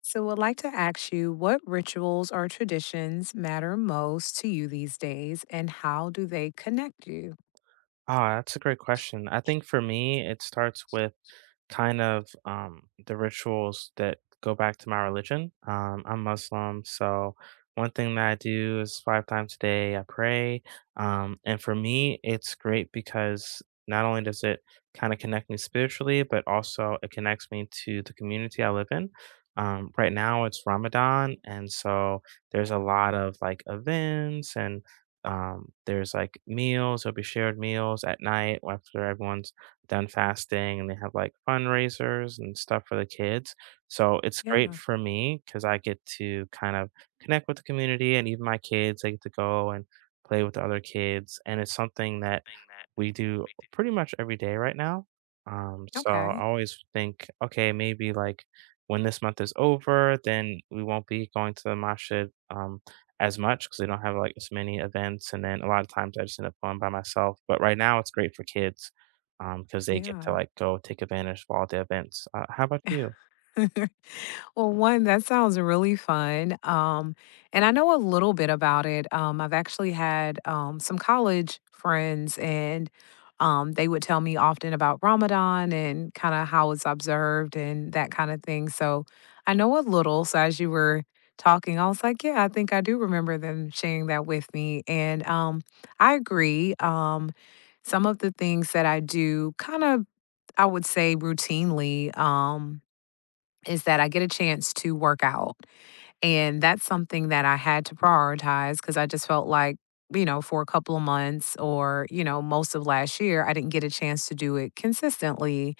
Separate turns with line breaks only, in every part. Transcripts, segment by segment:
So, I'd like to ask you what rituals or traditions matter most to you these days, and how do they connect you?
Ah, that's a great question. I think for me, it starts with the rituals that go back to my religion. I'm Muslim, so one thing that I do is 5 times a day I pray. And for me, it's great because not only does it kind of connect me spiritually, but also it connects me to the community I live in. Right now, it's Ramadan, and so there's a lot of like events and there's like meals, there'll be shared meals at night after everyone's done fasting, and they have like fundraisers and stuff for the kids. So it's great
Yeah.
for me because I get to kind of connect with the community and even my kids, they get to go and play with the other kids. And it's something that we do pretty much every day right now. So I
Okay.
always think, okay, maybe like when this month is over, then we won't be going to the masjid as much because they don't have like as many events. And then a lot of times I just end up going by myself. But right now it's great for kids because they get to
Yeah.
like go take advantage of all the events. How about you?
Well, one, that sounds really fun. And I know a little bit about it. I've actually had some college friends, and they would tell me often about Ramadan and kind of how it's observed and that kind of thing. So I know a little. So as you were talking, I was like, yeah, I think I do remember them sharing that with me. And I agree. Some of the things that I do kind of, I would say, routinely. Is that I get a chance to work out. And that's something that I had to prioritize because I just felt like, you know, for a couple of months or, you know, most of last year, I didn't get a chance to do it consistently.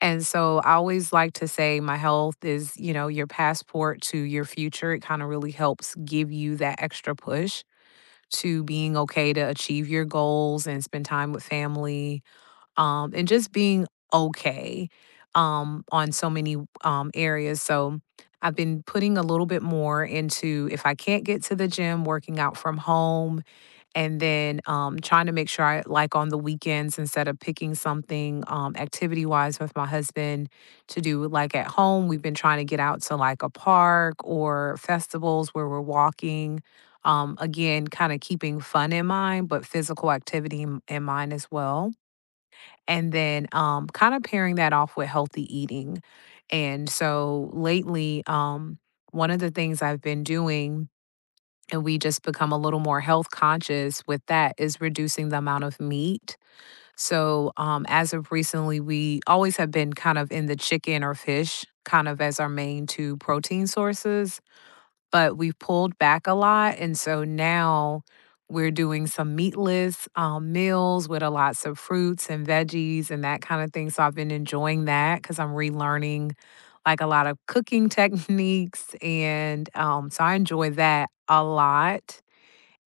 And so I always like to say my health is, you know, your passport to your future. It kind of really helps give you that extra push to being okay to achieve your goals and spend time with family and just being okay on so many areas. So I've been putting a little bit more into if I can't get to the gym, working out from home, and then trying to make sure I like on the weekends instead of picking something activity wise with my husband to do like at home. We've been trying to get out to like a park or festivals where we're walking. Again, kind of keeping fun in mind, but physical activity in mind as well and then kind of pairing that off with healthy eating. And so lately, one of the things I've been doing, and we just become a little more health conscious with that, is reducing the amount of meat. So as of recently, we always have been kind of in the chicken or fish kind of as our main two protein sources, but we pulled back a lot, and so now we're doing some meatless, meals with a lots of fruits and veggies and that kinda thing, so I've been enjoying that because 'cause I'm relearning, like, a lot of cooking techniques, and, so I enjoy that a lot,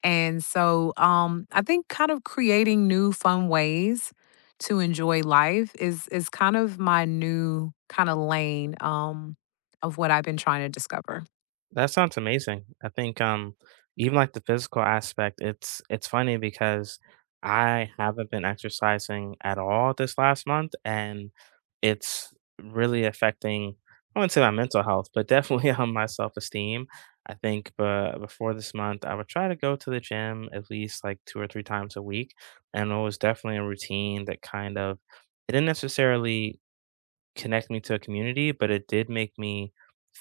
and so, I think kind of creating new fun ways to enjoy life is kind of my new kinda lane, of what I've been trying to discover.
That sounds amazing. I think even like the physical aspect, it's funny because I haven't been exercising at all this last month and it's really affecting, I wouldn't say my mental health, but definitely on my self-esteem. I think, but before this month, I would try to go to the gym at least like 2 or 3 times a week. And it was definitely a routine that kind of it didn't necessarily connect me to a community, but it did make me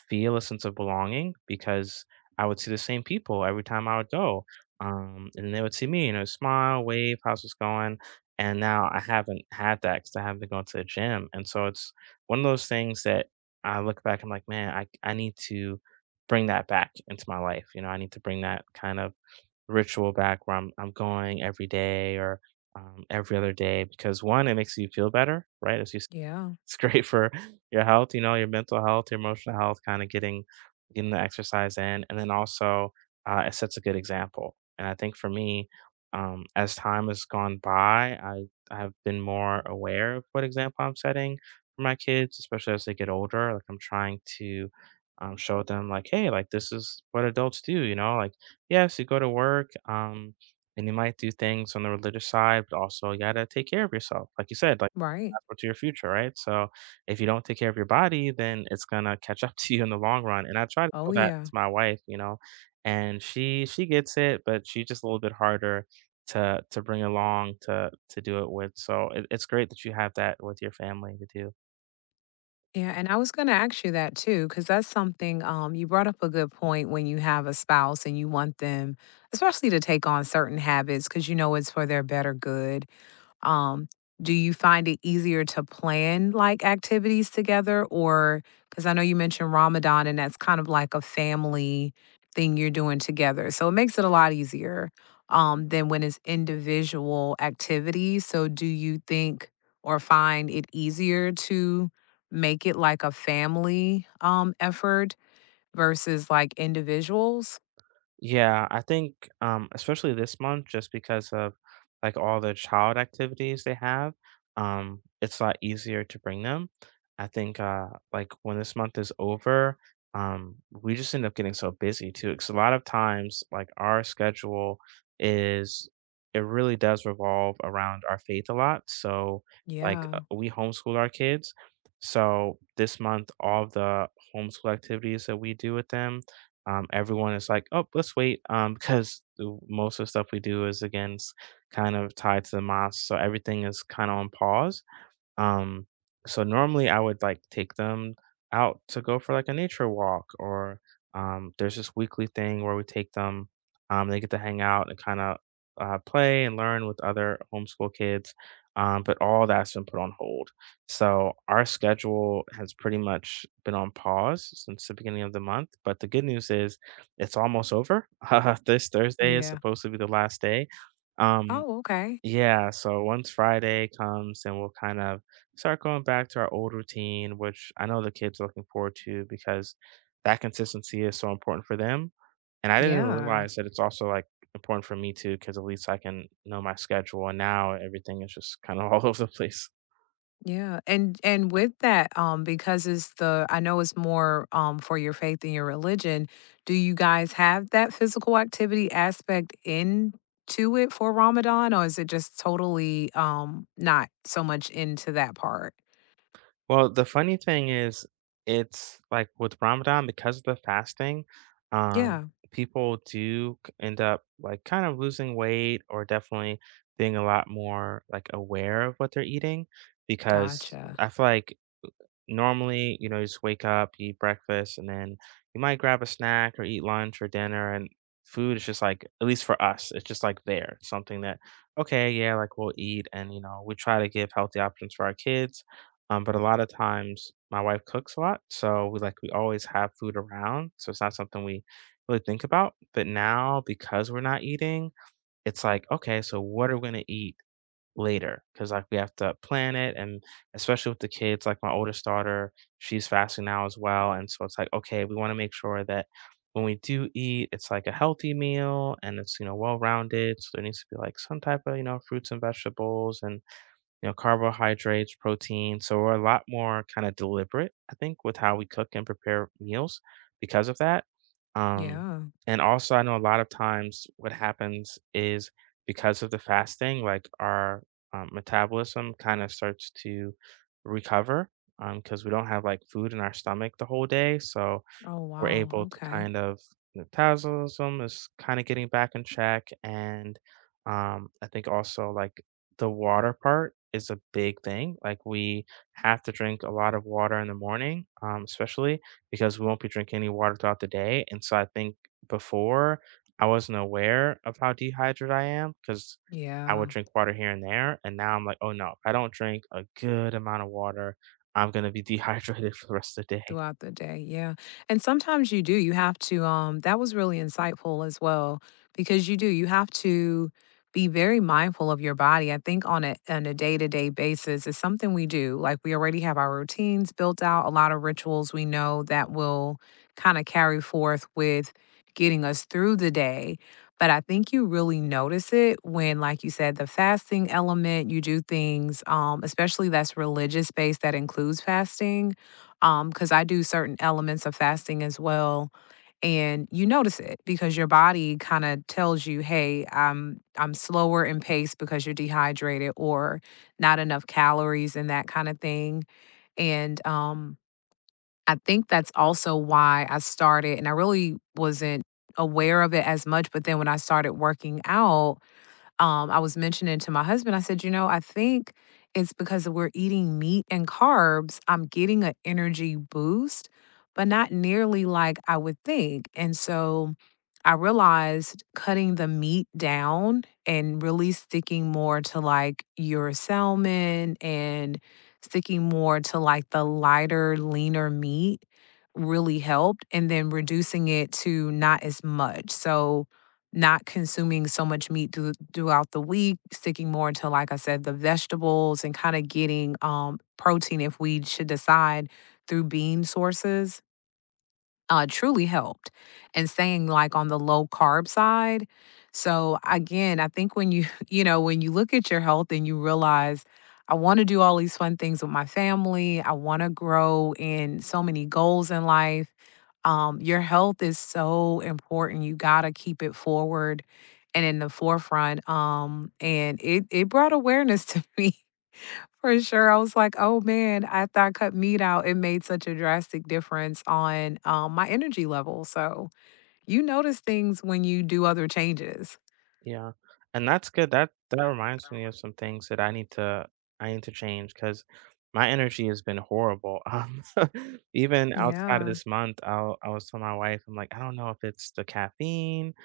feel a sense of belonging because I would see the same people every time I would go. And they would see me, you know, smile, wave, how's it's going? And now I haven't had that because I haven't been going to the gym. And so it's one of those things that I look back, I'm like, man, I need to bring that back into my life. You know, I need to bring that kind of ritual back where I'm going every day or every other day because one, it makes you feel better, right? As you,
Yeah.
it's great for your health, you know, your mental health, your emotional health, kind of getting the exercise in, and then also it sets a good example. And I think for me, as time has gone by, I've been more aware of what example I'm setting for my kids, especially as they get older. Like I'm trying to show them, like, hey, like this is what adults do, you know, like yes, you go to work. And you might do things on the religious side, but also you gotta take care of yourself. Like you said, like
Right.
passport to your future, right? So if you don't take care of your body, then it's gonna catch up to you in the long run. And I try to
Oh,
tell that
yeah.
to my wife, you know, and she gets it, but she's just a little bit harder to bring along to do it with. So it's great that you have that with your family to do.
Yeah, and I was gonna ask you that too, because that's something, you brought up a good point when you have a spouse and you want them, especially to take on certain habits, because you know it's for their better good. Um, do you find it easier to plan like activities together? Or because I know you mentioned Ramadan and that's kind of like a family thing you're doing together. So it makes it a lot easier than when it's individual activities. So do you think or find it easier to make it like a family effort versus like individuals?
Yeah, I think, especially this month, just because of like all the child activities they have, it's a lot easier to bring them. I think, like when this month is over, um, we just end up getting so busy too. Because a lot of times, like our schedule is, it really does revolve around our faith a lot. So, like,
Yeah.
we homeschool our kids. So this month, all the homeschool activities that we do with them, everyone is like, "Oh, let's wait," because most of the stuff we do is against kind of tied to the mosque, so everything is kind of on pause. Um, so normally I would like take them out to go for like a nature walk or there's this weekly thing where we take them, they get to hang out and kind of play and learn with other homeschool kids. But all that's been put on hold. So our schedule has pretty much been on pause since the beginning of the month. But the good news is it's almost over. This Thursday is
Yeah.
supposed to be the last day. Um,
Oh, okay.
yeah, so once Friday comes, then we'll kind of start going back to our old routine, which I know the kids are looking forward to because that consistency is so important for them. And I didn't even
Yeah.
realize that it's also like important for me too, because at least I can know my schedule. And now everything is just kind of all over the place.
Yeah, and with that, because it's the I know it's more for your faith and your religion. Do you guys have that physical activity aspect into it for Ramadan, or is it just totally not so much into that part?
Well, the funny thing is, it's like with Ramadan, because of the fasting, um,
Yeah,
people do end up like kind of losing weight or definitely being a lot more like aware of what they're eating because
gotcha.
I feel like normally, you know, you just wake up, you eat breakfast, and then you might grab a snack or eat lunch or dinner. And food is just like, at least for us, it's just like there, something that, okay, yeah, like we'll eat. And, you know, we try to give healthy options for our kids. But a lot of times my wife cooks a lot. So we like, we always have food around. So it's not something we really think about. But now because we're not eating, it's like, okay, so what are we going to eat later? Because like we have to plan it, and especially with the kids, like my oldest daughter, she's fasting now as well, and so it's like, okay, we want to make sure that when we do eat, it's like a healthy meal, and it's, you know, well rounded, so there needs to be like some type of, you know, fruits and vegetables and, you know, carbohydrates, protein. So we're a lot more kind of deliberate, I think, with how we cook and prepare meals because of that. Um,
Yeah.
and also, I know a lot of times what happens is because of the fasting, like our metabolism kind of starts to recover because we don't have like food in our stomach the whole day. So
Oh
we're
wow.
able to
Okay.
kind of, metabolism is kind of getting back in check, and I think also like the water part is a big thing. Like we have to drink a lot of water in the morning, especially because we won't be drinking any water throughout the day. And so I think before I wasn't aware of how dehydrated I am because I
Yeah.
would drink water here and there, and now I'm like, oh no, if I don't drink a good amount of water, I'm gonna be dehydrated for the rest of the day.
Throughout the day, yeah, and sometimes you do, you have to, that was really insightful as well, because you do, you have to be very mindful of your body. I think on a day-to-day basis, is something we do, like, we already have our routines built out, a lot of rituals we know that will kinda carry forth with getting us through the day, but I think you really notice it when, like you said, the fasting element, you do things, especially that's religious based that includes fasting, because I do certain elements of fasting as well, and you notice it because your body kind of tells you, hey, I'm slower in pace because you're dehydrated or not enough calories and that kind of thing. And I think that's also why I started, and I really wasn't aware of it as much, but then when I started working out, I was mentioning to my husband, I said, you know, I think it's because we're eating meat and carbs, I'm getting an energy boost, but not nearly like I would think. And so I realized cutting the meat down and really sticking more to like your salmon and sticking more to like the lighter, leaner meat really helped. And then reducing it to not as much. So, not consuming so much meat throughout the week, sticking more to, like I said, the vegetables and kind of getting protein if we should decide through bean sources truly helped and staying like on the low carb side. So again, I think when you, you know, when you look at your health and you realize I want to do all these fun things with my family, I want to grow in so many goals in life. Your health is so important. You got to keep it forward and in the forefront. And it brought awareness to me for sure. I was like, oh man, after I cut meat out, it made such a drastic difference on my energy level. So you notice things when you do other changes.
Yeah, and that's good. That that reminds me of some things that I need to, I need to change because my energy has been horrible. Even outside of
Yeah.
this month, I will, I was telling my wife, I'm like, I don't know if it's the caffeine,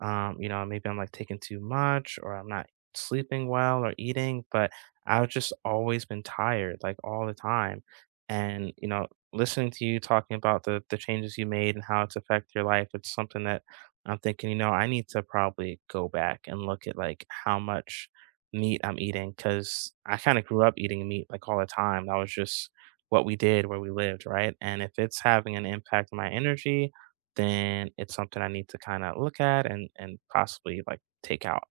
you know, maybe I'm like taking too much or I'm not sleeping well or eating, but I've just always been tired, like all the time. And you know, listening to you talking about the changes you made and how it's affected your life, it's something that I'm thinking, you know, I need to probably go back and look at like how much meat I'm eating because I kind of grew up eating meat like all the time. That was just what we did where we lived, right? And if it's having an impact on my energy, then it's something I need to kind of look at and possibly like take out.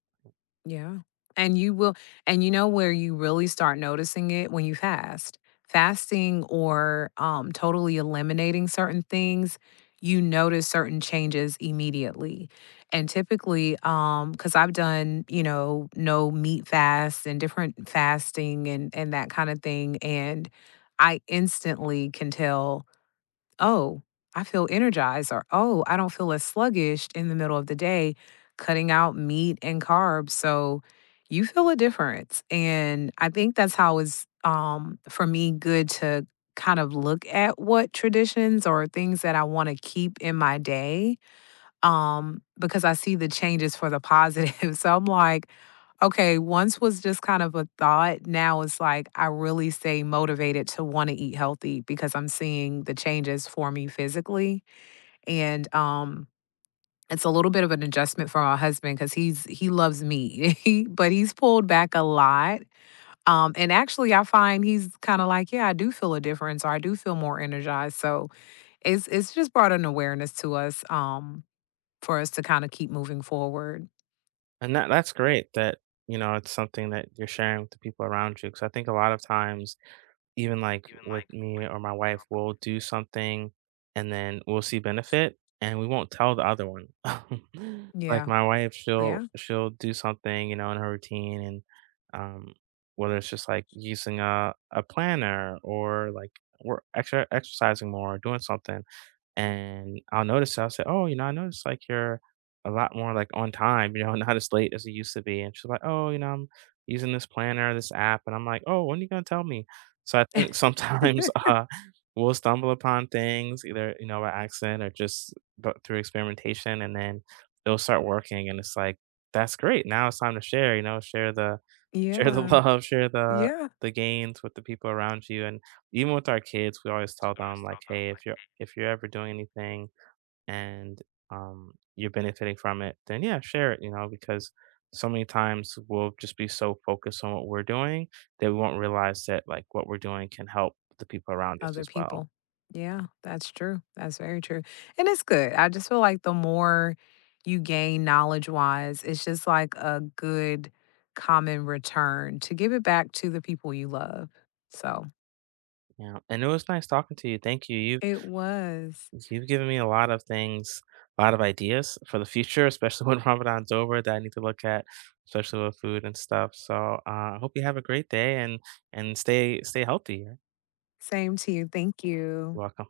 Yeah. And you will and you know where you really start noticing it when you fast. Fasting or totally eliminating certain things, you notice certain changes immediately. And typically cuz I've done, you know, no meat fast and different fasting and that kind of thing, and I instantly can tell, oh, I feel energized, or oh, I don't feel as sluggish in the middle of the day, cutting out meat and carbs. So you feel a difference. And I think that's how it's for me good to kind of look at what traditions or things that I want to keep in my day because I see the changes for the positive. So I'm like, okay, once was just kind of a thought. Now it's like I really stay motivated to want to eat healthy because I'm seeing the changes for me physically. And it's a little bit of an adjustment for my husband because he loves meat, he- but he's pulled back a lot. And actually, I find he's kind of like, yeah, I do feel a difference, or I do feel more energized. So it's just brought an awareness to us, for us to kind of keep moving forward.
And that that's great that you know it's something that you're sharing with the people around you because I think a lot of times even like with me or my wife, we'll do something and then we'll see benefit and we won't tell the other one. Like
Yeah,
my wife, she'll
yeah,
she'll do something, you know, in her routine and um whether it's just like using a planner, or like we're extra exercising more, doing something, and I'll notice, I'll say, "Oh, you know, I noticed like you're a lot more like on time, you know, not as late as it used to be." And she's like, "Oh, you know, I'm using this planner, this app." And I'm like, "Oh, when are you gonna tell me?" So I think sometimes we'll stumble upon things either, you know, by accident or just, but through experimentation, and then it'll start working. And it's like, that's great. Now it's time to share, you know, share the, share the
yeah,
love, share
yeah.
the gains with the people around you, and even with our kids, we always tell them like, "Hey, if you're, if you're ever doing anything and you're benefiting from it, then yeah, share it." You know, because so many times we'll just be so focused on what we're doing that we won't realize that like what we're doing can help the people around us
Other
as well.
people. Yeah,
Yeah.
that's true. That's very true, and it's good. I just feel like the more you gain knowledge-wise, it's just like a good common return to give it back to the people you love. So,
Yeah, and it was nice talking to you. Thank you. You've
it was.
you've given me a lot of things, a lot of ideas for the future, especially when Ramadan's over that I need to look at, especially with food and stuff. So I hope you have a great day and stay healthy. You're
Same to you. Thank you.
welcome.